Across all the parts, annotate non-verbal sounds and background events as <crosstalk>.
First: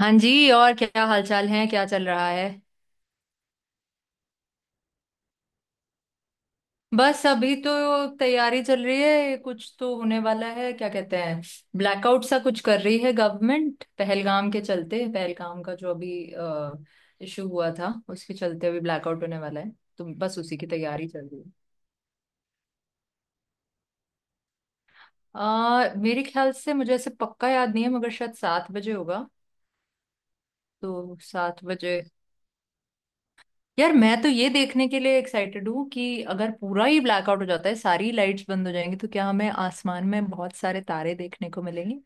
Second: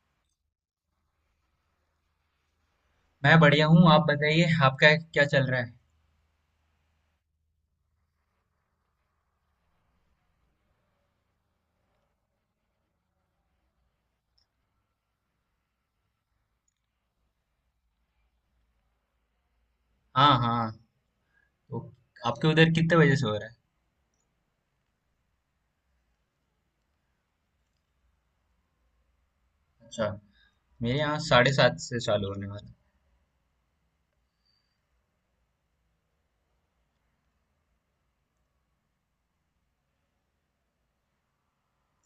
हाँ जी, और क्या हालचाल है? क्या चल रहा है? मैं बढ़िया हूँ। आप बताइए, आपका क्या चल रहा है? बस अभी तो तैयारी चल रही है। कुछ तो होने वाला है, क्या कहते हैं, ब्लैकआउट सा कुछ कर रही है गवर्नमेंट। पहलगाम के चलते पहलगाम का जो अभी इशू हुआ था उसके चलते अभी ब्लैकआउट होने वाला है। तो हाँ, बस उसी की हाँ। तैयारी चल रही है। तो आपके उधर कितने बजे से हो रहा है? मेरे ख्याल से मुझे ऐसे पक्का याद नहीं है, मगर शायद 7 बजे होगा। अच्छा। मेरे तो यहाँ साढ़े सात सात से बजे चालू होने वाला है। यार, मैं तो ये देखने के लिए एक्साइटेड हूँ कि अगर पूरा ही ब्लैकआउट हो जाता है, सारी लाइट्स बंद हो जाएंगी, तो क्या हमें आसमान में बहुत सारे तारे देखने को मिलेंगे।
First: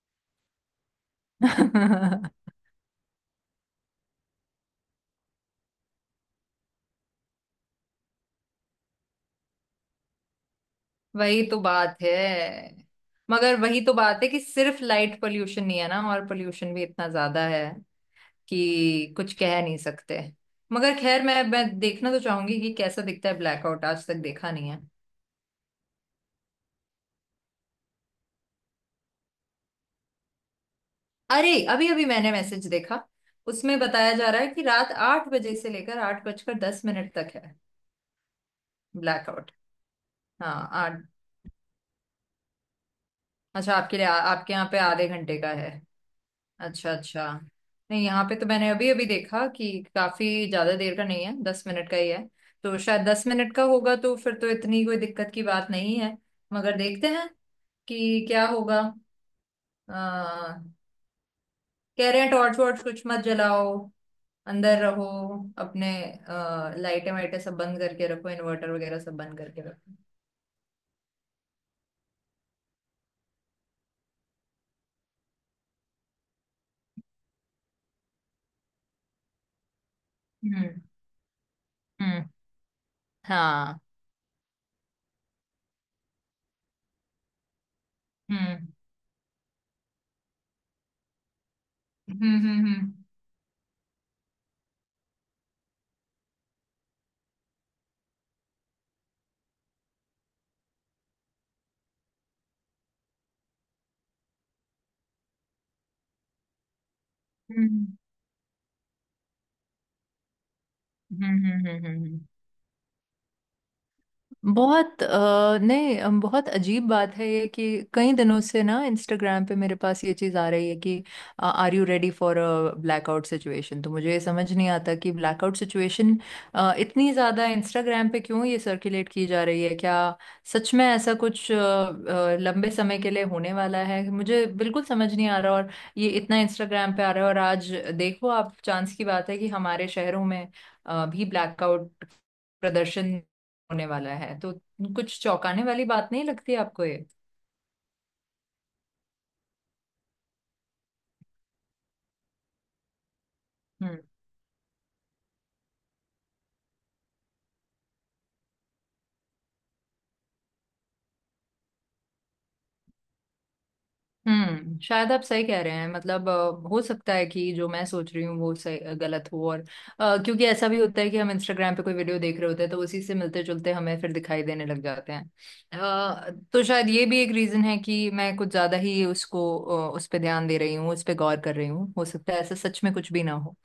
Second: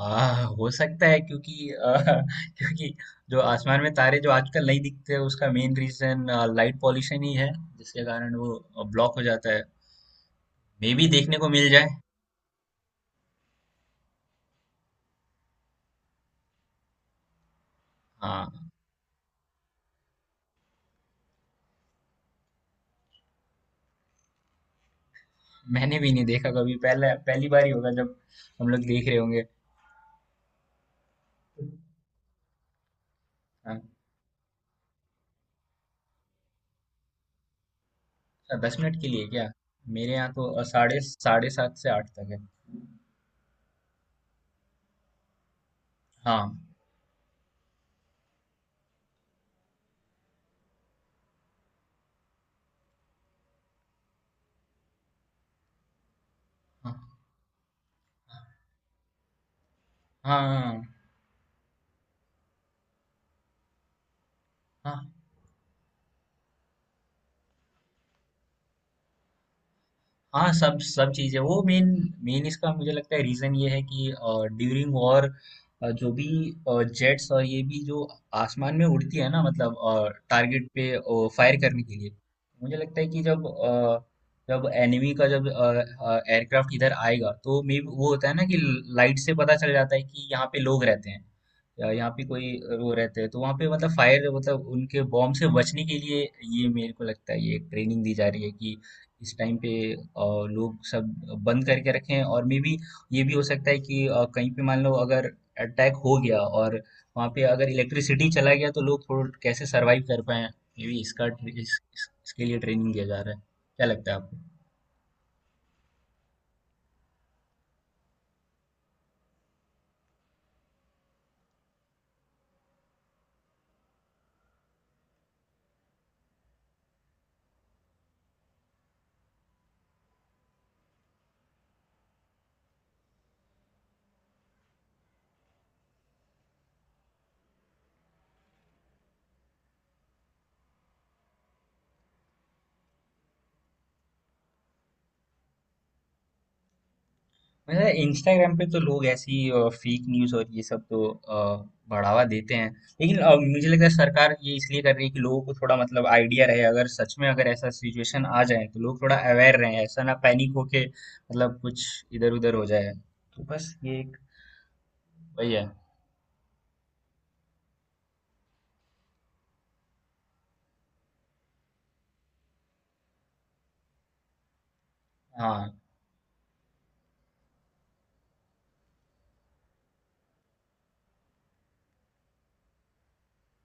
हो सकता है क्योंकि <laughs> <laughs> क्योंकि जो आसमान में तारे जो आजकल नहीं दिखते, उसका मेन रीजन लाइट पॉल्यूशन ही है, जिसके कारण वो ब्लॉक हो जाता है। मे भी देखने वही को तो मिल जाए। बात है। मगर वही तो बात है कि सिर्फ लाइट पोल्यूशन नहीं है ना, और पोल्यूशन भी इतना ज्यादा है हाँ। कि कुछ कह नहीं सकते। मगर खैर, मैं देखना तो चाहूंगी कि कैसा दिखता है। ब्लैकआउट आज तक देखा नहीं है। मैंने भी नहीं देखा कभी, पहले पहली बार ही होगा जब हम लोग देख रहे होंगे। अरे, अभी अभी मैंने मैसेज देखा। उसमें हाँ। बताया जा रहा है कि रात 8 बजे से लेकर 8 बजकर 10 मिनट तक है। अच्छा, 10 मिनट के लिए क्या? ब्लैकआउट। मेरे यहाँ तो हाँ, 8। साढ़े साढ़े सात से आठ तक है। अच्छा, आपके लिए आपके यहाँ पे आधे घंटे का है? हाँ, अच्छा अच्छा। नहीं, यहाँ पे तो मैंने अभी अभी देखा कि काफी ज्यादा देर का नहीं है, 10 मिनट का ही है। तो शायद 10 मिनट का होगा, तो फिर तो इतनी कोई दिक्कत की बात नहीं है। मगर हाँ, देखते हैं कि क्या होगा। हाँ, हाँ, कह हाँ, रहे हैं टॉर्च वॉर्च कुछ मत जलाओ, अंदर रहो। हाँ। अपने लाइटें वाइटें सब बंद करके रखो, इन्वर्टर वगैरह सब बंद करके रखो। हाँ, सब सब चीज़ें, वो मेन मेन इसका मुझे लगता है रीजन ये है कि ड्यूरिंग वॉर जो भी जेट्स और ये भी जो आसमान में उड़ती है ना, मतलब टारगेट हम्म। पे फायर करने के लिए। हम्म। मुझे लगता है कि हाँ। जब एनिमी का जब एयरक्राफ्ट इधर आएगा तो मे वो होता है ना कि हम्म। लाइट से पता चल जाता है कि यहाँ पे लोग रहते हैं या यहाँ पे हम्म। हम्म। कोई हम्म। वो रहते हैं, तो वहाँ पे मतलब फायर, मतलब उनके बॉम्ब से बचने के लिए ये मेरे को लगता है ये ट्रेनिंग दी जा रही है कि इस टाइम पे लोग सब बंद करके रखें हैं। और मे बी ये भी हो सकता है कि कहीं पे मान लो अगर अटैक हो गया और वहाँ पे अगर हम्म। इलेक्ट्रिसिटी चला गया तो लोग थोड़ा कैसे सरवाइव कर पाए। मे बी हम्म। इसका हम्म। इस, हम्म। इस, इसके लिए ट्रेनिंग दिया जा रहा है। क्या लगता है आपको? बहुत नहीं, बहुत अजीब बात है ये कि कई दिनों से ना इंस्टाग्राम पे मेरे पास ये चीज़ आ रही है कि are you ready for a blackout situation. तो मुझे ये समझ नहीं आता कि ब्लैकआउट सिचुएशन इतनी ज़्यादा इंस्टाग्राम पे क्यों ये सर्कुलेट की जा रही है। क्या सच में ऐसा कुछ लंबे समय के लिए होने वाला है, मुझे बिल्कुल समझ नहीं आ रहा। और ये इतना इंस्टाग्राम पे आ रहा है और आज, देखो आप, चांस की बात है कि हमारे शहरों में भी ब्लैकआउट प्रदर्शन होने वाला है। तो कुछ चौंकाने वाली बात नहीं लगती आपको ये? मतलब इंस्टाग्राम पे तो लोग ऐसी फेक न्यूज और ये सब तो बढ़ावा देते हैं। लेकिन मुझे लगता है हम्म। सरकार ये इसलिए कर रही है कि लोगों को थोड़ा मतलब आइडिया रहे, अगर सच में अगर ऐसा सिचुएशन आ जाए तो लोग थोड़ा अवेयर रहे, ऐसा ना पैनिक होके मतलब कुछ इधर उधर हो जाए। तो बस ये एक हम्म। शायद आप सही वही कह है। रहे हैं, मतलब हो सकता है कि जो मैं सोच रही हूँ वो सही गलत हो। और क्योंकि ऐसा भी होता है कि हम इंस्टाग्राम पे कोई वीडियो देख रहे होते हैं, तो उसी से मिलते जुलते हमें फिर दिखाई देने लग जाते हैं। हाँ, तो शायद ये भी एक रीजन है कि मैं कुछ ज्यादा ही उसको उस पर ध्यान दे रही हूँ, उस पर गौर कर रही हूँ। हो सकता है ऐसा सच में कुछ भी ना हो।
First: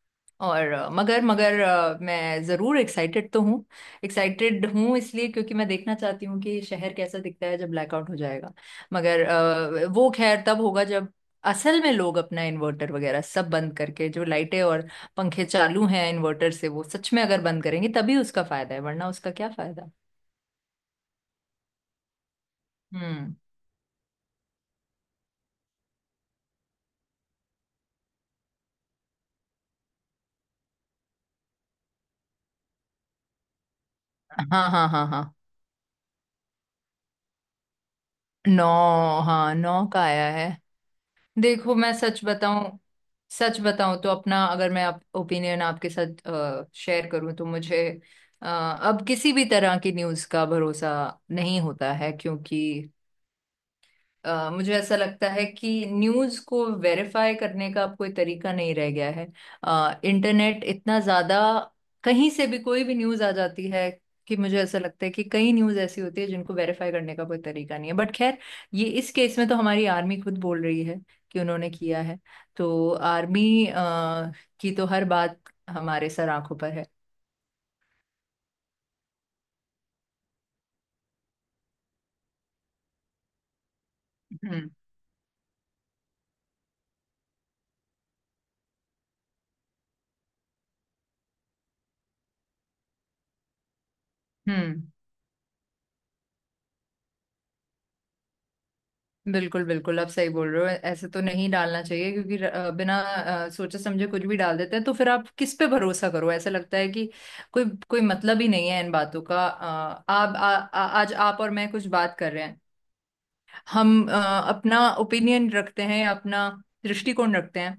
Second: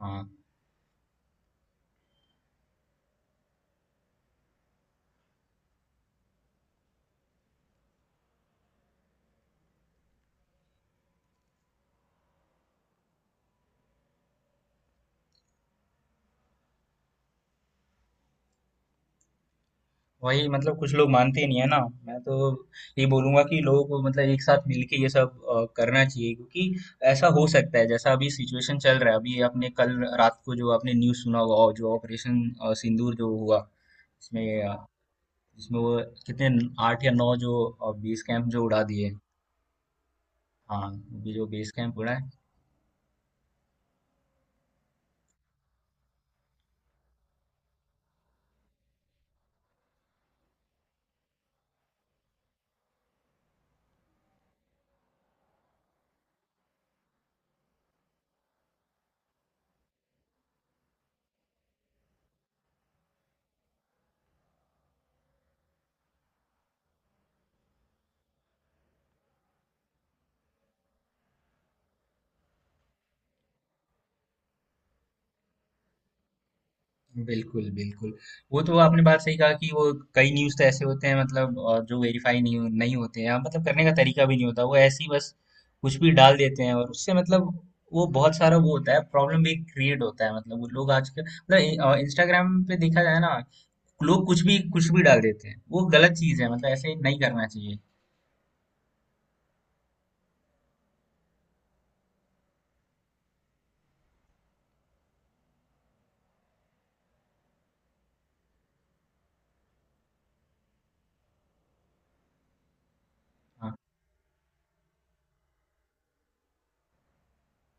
हाँ। और मगर मगर मैं ज़रूर एक्साइटेड तो हूँ। एक्साइटेड हूँ इसलिए क्योंकि मैं देखना चाहती हूँ कि शहर कैसा दिखता है जब ब्लैकआउट हो जाएगा। मगर वो खैर तब होगा जब असल में लोग अपना इन्वर्टर वगैरह सब बंद करके, जो लाइटें और पंखे चालू हैं इन्वर्टर से, वो सच में अगर बंद करेंगे तभी उसका फायदा है, वरना उसका क्या फायदा। वही, मतलब कुछ लोग मानते ही नहीं है ना। मैं तो ये हम्म। बोलूंगा कि लोगों को मतलब एक साथ मिलके ये सब करना चाहिए, क्योंकि ऐसा हो सकता है जैसा अभी सिचुएशन चल रहा है। अभी आपने कल रात को जो आपने न्यूज़ सुना होगा, और जो ऑपरेशन सिंदूर जो हुआ, इसमें हाँ हाँ हाँ हाँ। इसमें वो कितने, 8 या 9 जो बेस कैंप जो 9। उड़ा दिए। हाँ, नौ का आया है। हाँ, ये जो बेस देखो, मैं कैंप उड़ा सच है। बताऊं, सच बताऊं तो अपना, अगर मैं ओपिनियन आपके साथ शेयर करूं, तो मुझे अब किसी भी तरह की न्यूज़ का भरोसा नहीं होता है, क्योंकि मुझे ऐसा लगता है कि न्यूज़ को वेरीफाई करने का अब कोई तरीका नहीं रह गया है। इंटरनेट इतना ज्यादा, कहीं से भी कोई भी न्यूज़ आ जाती है कि मुझे ऐसा लगता है कि कई न्यूज़ ऐसी होती है जिनको वेरीफाई करने का कोई तरीका नहीं है। बट खैर, ये इस केस में तो हमारी आर्मी खुद बोल रही है कि उन्होंने किया है। तो आर्मी की तो हर बात हमारे सर आंखों पर है। बिल्कुल, बिल्कुल। वो तो आपने बात सही कहा कि वो कई न्यूज़ तो ऐसे होते हैं, मतलब जो वेरीफ़ाई नहीं होते हैं, हाँ, मतलब करने का तरीका भी नहीं होता। हम्म। वो ऐसे ही बस कुछ भी डाल देते हैं, और उससे मतलब वो बहुत सारा वो होता है, प्रॉब्लम भी क्रिएट होता है। मतलब वो लोग आजकल मतलब इंस्टाग्राम पे देखा जाए ना, लोग हम्म। कुछ भी डाल देते हैं। वो गलत चीज़ है, मतलब ऐसे नहीं करना चाहिए। बिल्कुल बिल्कुल, आप सही बोल रहे हो, ऐसे तो नहीं डालना चाहिए, क्योंकि बिना सोचे समझे कुछ भी डाल देते हैं, तो फिर आप किस पे भरोसा करो। ऐसा लगता है कि कोई कोई मतलब ही नहीं है इन बातों का। आप आ, आ, आज आप और मैं कुछ बात कर रहे हैं, हाँ, हम अपना ओपिनियन रखते हैं, अपना दृष्टिकोण रखते हैं।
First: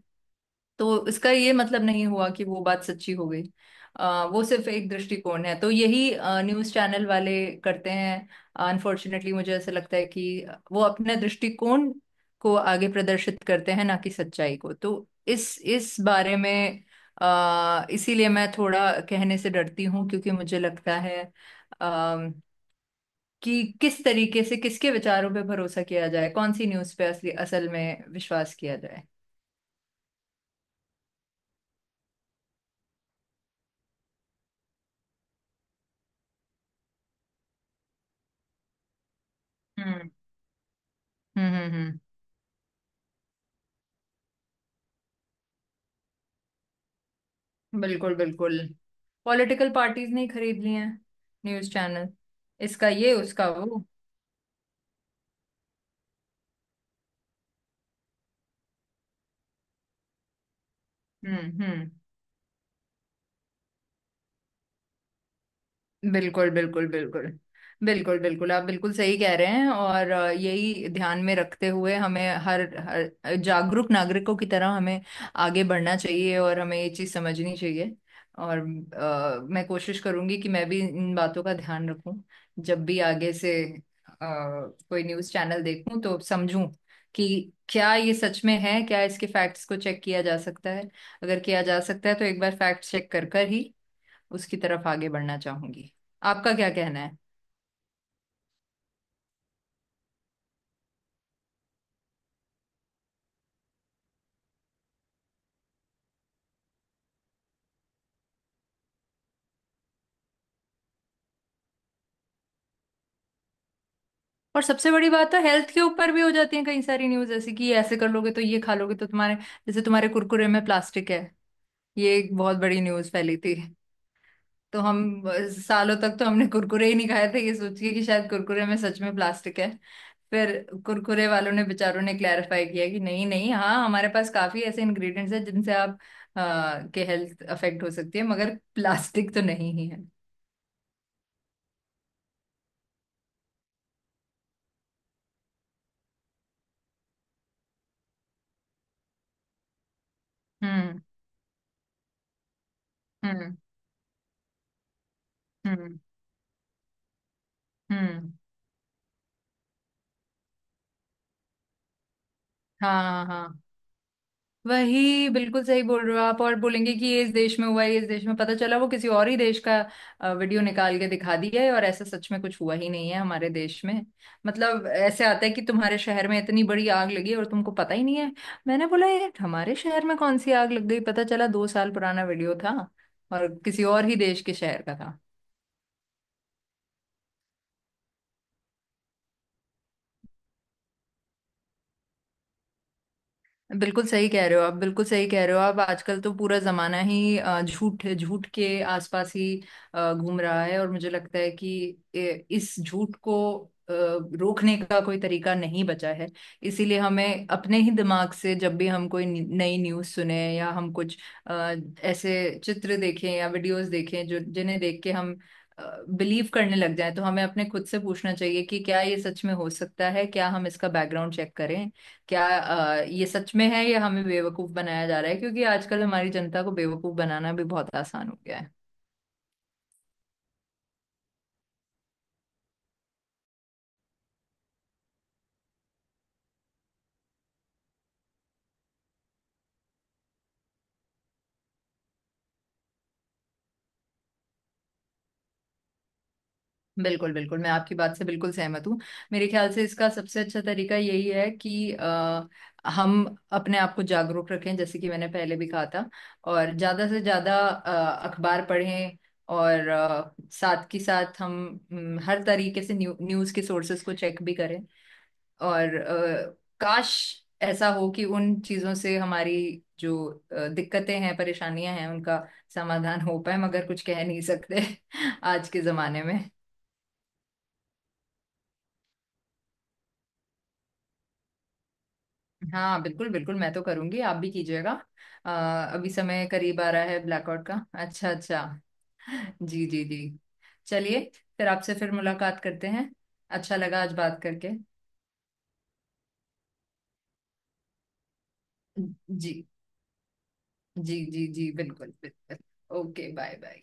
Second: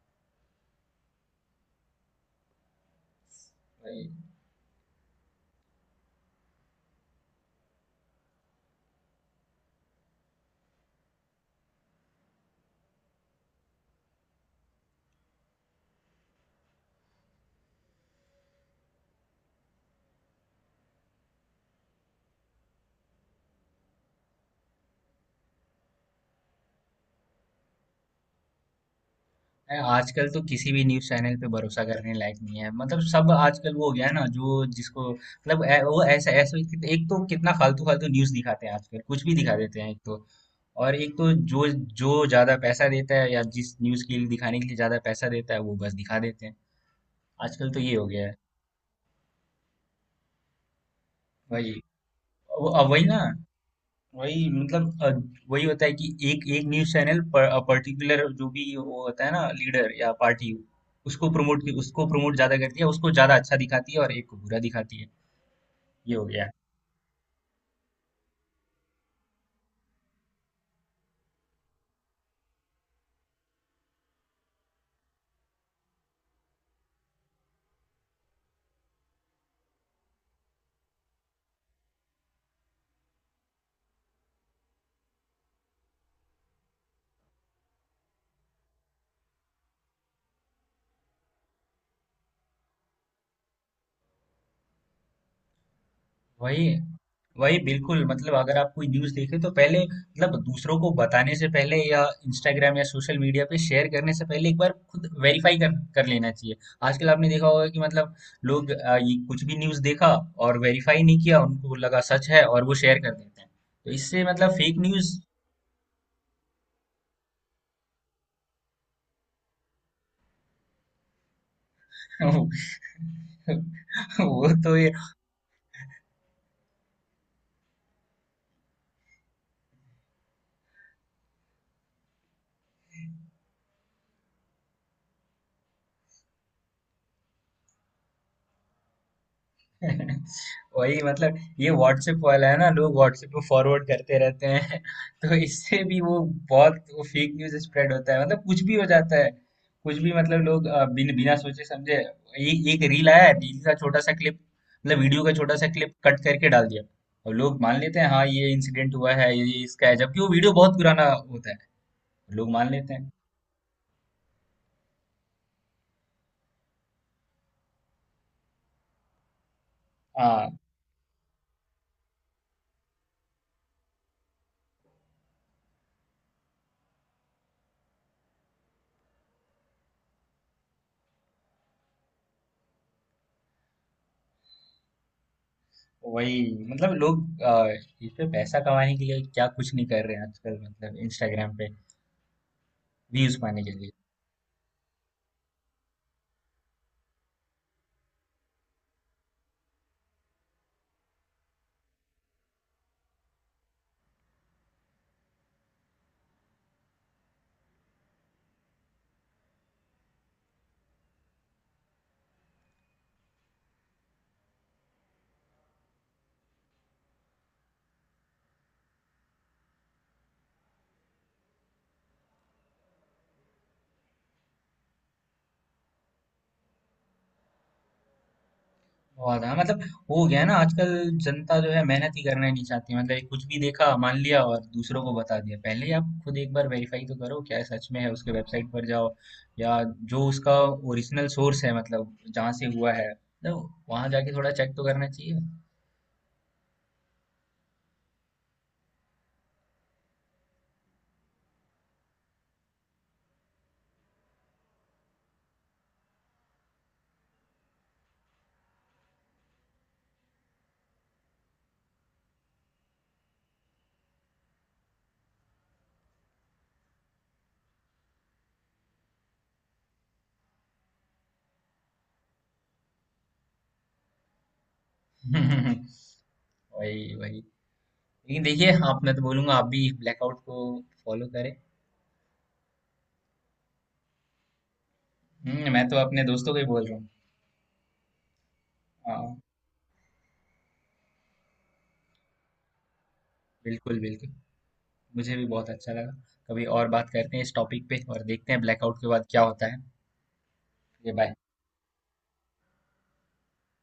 तो इसका ये मतलब नहीं हुआ कि वो बात सच्ची हो गई। वही। वो सिर्फ एक दृष्टिकोण है। तो यही न्यूज़ चैनल वाले करते हैं। अनफॉर्चुनेटली मुझे ऐसा लगता है कि वो अपने दृष्टिकोण को आगे प्रदर्शित करते हैं, ना कि सच्चाई को। तो इस बारे में इसीलिए मैं थोड़ा कहने से डरती हूँ, क्योंकि मुझे लगता है अ, कि किस तरीके से किसके विचारों पे भरोसा किया जाए, कौन सी न्यूज़ पे असली असल में विश्वास किया जाए। है, आजकल तो किसी भी न्यूज़ चैनल पे भरोसा करने लायक नहीं है। मतलब सब आजकल वो हो गया है ना, जो जिसको मतलब वो ऐसा ऐसा एक तो कितना फालतू फालतू न्यूज़ दिखाते हैं आजकल, कुछ भी दिखा देते हैं एक हम्म। तो। और एक तो हम्म। जो हम्म। हम्म। जो ज्यादा पैसा देता है, या जिस न्यूज़ के लिए दिखाने के लिए ज्यादा पैसा देता है वो बस दिखा देते हैं। आजकल तो ये हो बिल्कुल गया है। बिल्कुल। पॉलिटिकल पार्टीज ने ही खरीद लिए हैं वही। News channel. इसका अब वही ये ना। उसका वो। वही, मतलब वही होता है कि एक एक न्यूज चैनल पर पर्टिकुलर जो भी वो होता है ना, लीडर या पार्टी, उसको हम्म। प्रमोट हम्म। उसको प्रमोट ज्यादा करती है, उसको ज्यादा अच्छा दिखाती है और एक को बुरा दिखाती है। ये हो गया। बिल्कुल बिल्कुल बिल्कुल। बिल्कुल बिल्कुल, आप बिल्कुल सही कह रहे हैं। और यही ध्यान में रखते हुए हमें हर हर जागरूक नागरिकों की तरह हमें आगे बढ़ना चाहिए, और हमें ये चीज़ समझनी चाहिए। और मैं कोशिश करूंगी कि मैं भी इन बातों का ध्यान रखूं जब भी आगे से अ, कोई न्यूज़ चैनल देखूं, तो समझूं कि क्या ये सच में है, क्या इसके फैक्ट्स को चेक किया जा सकता है। अगर किया जा सकता है तो एक बार फैक्ट चेक कर कर ही उसकी तरफ आगे बढ़ना चाहूंगी। आपका वही क्या कहना है? वही, बिल्कुल, मतलब अगर आप कोई न्यूज़ देखें तो पहले, मतलब दूसरों को बताने से पहले या इंस्टाग्राम या सोशल मीडिया पे शेयर करने से पहले, एक बार खुद वेरीफाई कर कर लेना चाहिए। आजकल आपने देखा होगा कि मतलब लोग ये कुछ भी न्यूज़ देखा और वेरीफाई नहीं किया, उनको लगा सच है और वो शेयर कर देते हैं। तो इससे मतलब और फेक सबसे बड़ी न्यूज़। बात तो हेल्थ के ऊपर भी हो जाती है। कई सारी न्यूज ऐसी कि ये ऐसे कर लोगे, तो ये खा लोगे तो तुम्हारे, जैसे तुम्हारे कुरकुरे में प्लास्टिक है, ये एक बहुत बड़ी न्यूज फैली थी। <laughs> वो तो। तो हम सालों तक तो हमने कुरकुरे ही नहीं खाए थे, ये सोच के कि शायद कुरकुरे में सच में प्लास्टिक है। फिर कुरकुरे वालों ने, बेचारों ने, क्लैरिफाई किया कि नहीं नहीं, हाँ, हमारे पास काफी ऐसे इंग्रेडिएंट्स हैं जिनसे आप के हेल्थ अफेक्ट हो सकती है, मगर प्लास्टिक तो नहीं ही है। <laughs> वही, मतलब ये व्हाट्सएप वाला है ना, लोग व्हाट्सएप में फॉरवर्ड करते रहते हैं। <laughs> तो इससे भी वो बहुत वो फेक न्यूज स्प्रेड होता है, मतलब कुछ भी हो जाता है। कुछ भी, मतलब लोग हम्म। बिना सोचे समझे एक रील आया, हम्म। रील का छोटा सा क्लिप मतलब वीडियो का छोटा सा क्लिप हम्म। कट करके डाल दिया, और लोग मान लेते हैं हाँ हम्म। ये इंसिडेंट हुआ है ये इसका है, जबकि वो वीडियो बहुत पुराना होता है। लोग मान हाँ लेते हैं। हाँ हाँ। वही, बिल्कुल सही बोल रहे हो आप। और बोलेंगे कि ये इस देश में हुआ है, ये इस देश में, पता चला वो किसी और ही देश का हाँ, वीडियो निकाल के दिखा दिया है, और ऐसा सच में कुछ हुआ ही नहीं है हमारे देश में। मतलब ऐसे आता है कि तुम्हारे शहर में इतनी बड़ी आग लगी और तुमको पता ही नहीं है, मैंने बोला ये हमारे शहर में कौन सी आग लग गई, पता चला 2 साल पुराना वीडियो था और किसी और ही देश के शहर का था। वही, मतलब लोग इस पे पैसा कमाने के लिए क्या कुछ नहीं कर रहे हैं आजकल, मतलब इंस्टाग्राम पे व्यूज पाने के लिए। बिल्कुल सही कह रहे हो आप, बिल्कुल सही कह रहे हो आप। आजकल तो पूरा जमाना ही झूठ झूठ के आसपास ही घूम रहा है। और मुझे लगता है कि इस झूठ को रोकने का कोई तरीका नहीं बचा है। इसीलिए हमें अपने ही दिमाग से, जब भी हम कोई नई न्यूज़ सुने, या हम कुछ अ, ऐसे चित्र देखें या वीडियोस देखें, जो जिन्हें देख के हम बिलीव करने लग जाए, तो हमें अपने खुद से पूछना चाहिए कि क्या ये सच में हो सकता है, क्या हम इसका बैकग्राउंड चेक करें, क्या ये सच में है, या हमें बेवकूफ बनाया जा रहा है। क्योंकि आजकल हमारी जनता को बेवकूफ बनाना भी बहुत आसान हो गया है। बहुत, हाँ, मतलब हो गया है ना आजकल। जनता जो है मेहनत ही करना नहीं चाहती, मतलब एक कुछ भी देखा मान लिया और दूसरों को बता दिया। पहले ही आप खुद एक बार वेरीफाई तो करो क्या ये सच में है, उसके वेबसाइट पर जाओ, या जो उसका ओरिजिनल सोर्स है मतलब जहाँ से हुआ है, तो वहां जाके थोड़ा चेक तो करना चाहिए। बिल्कुल बिल्कुल, मैं आपकी बात से बिल्कुल सहमत हूँ। मेरे ख्याल से इसका सबसे अच्छा तरीका यही है कि हम अपने आप को जागरूक रखें, जैसे कि मैंने पहले भी कहा था, और ज्यादा से ज्यादा अखबार पढ़ें, और साथ के साथ हम हर तरीके से न्यूज़ के सोर्सेज को चेक भी करें। और काश ऐसा हो कि उन चीजों से हमारी जो दिक्कतें हैं, परेशानियां हैं, उनका समाधान हो पाए। मगर कुछ कह नहीं सकते <laughs> आज के <laughs> जमाने में। वही वही। लेकिन देखिए आप, मैं तो बोलूंगा आप भी ब्लैकआउट को फॉलो करें। हाँ बिल्कुल बिल्कुल, मैं तो करूंगी, आप भी कीजिएगा। अ, मैं तो अभी अपने समय दोस्तों को ही करीब बोल आ रहा रहा हूँ। है ब्लैकआउट का। अच्छा अच्छा। हाँ, जी जी जी। चलिए, फिर आपसे फिर मुलाकात करते हैं। अच्छा बिल्कुल, लगा आज बिल्कुल। बात करके। मुझे भी बहुत अच्छा लगा। कभी और बात करते हैं इस टॉपिक पे और देखते हैं ब्लैकआउट के बाद क्या जी होता है। ये जी बाय। जी जी, बिल्कुल बिल्कुल। Okay, bye bye.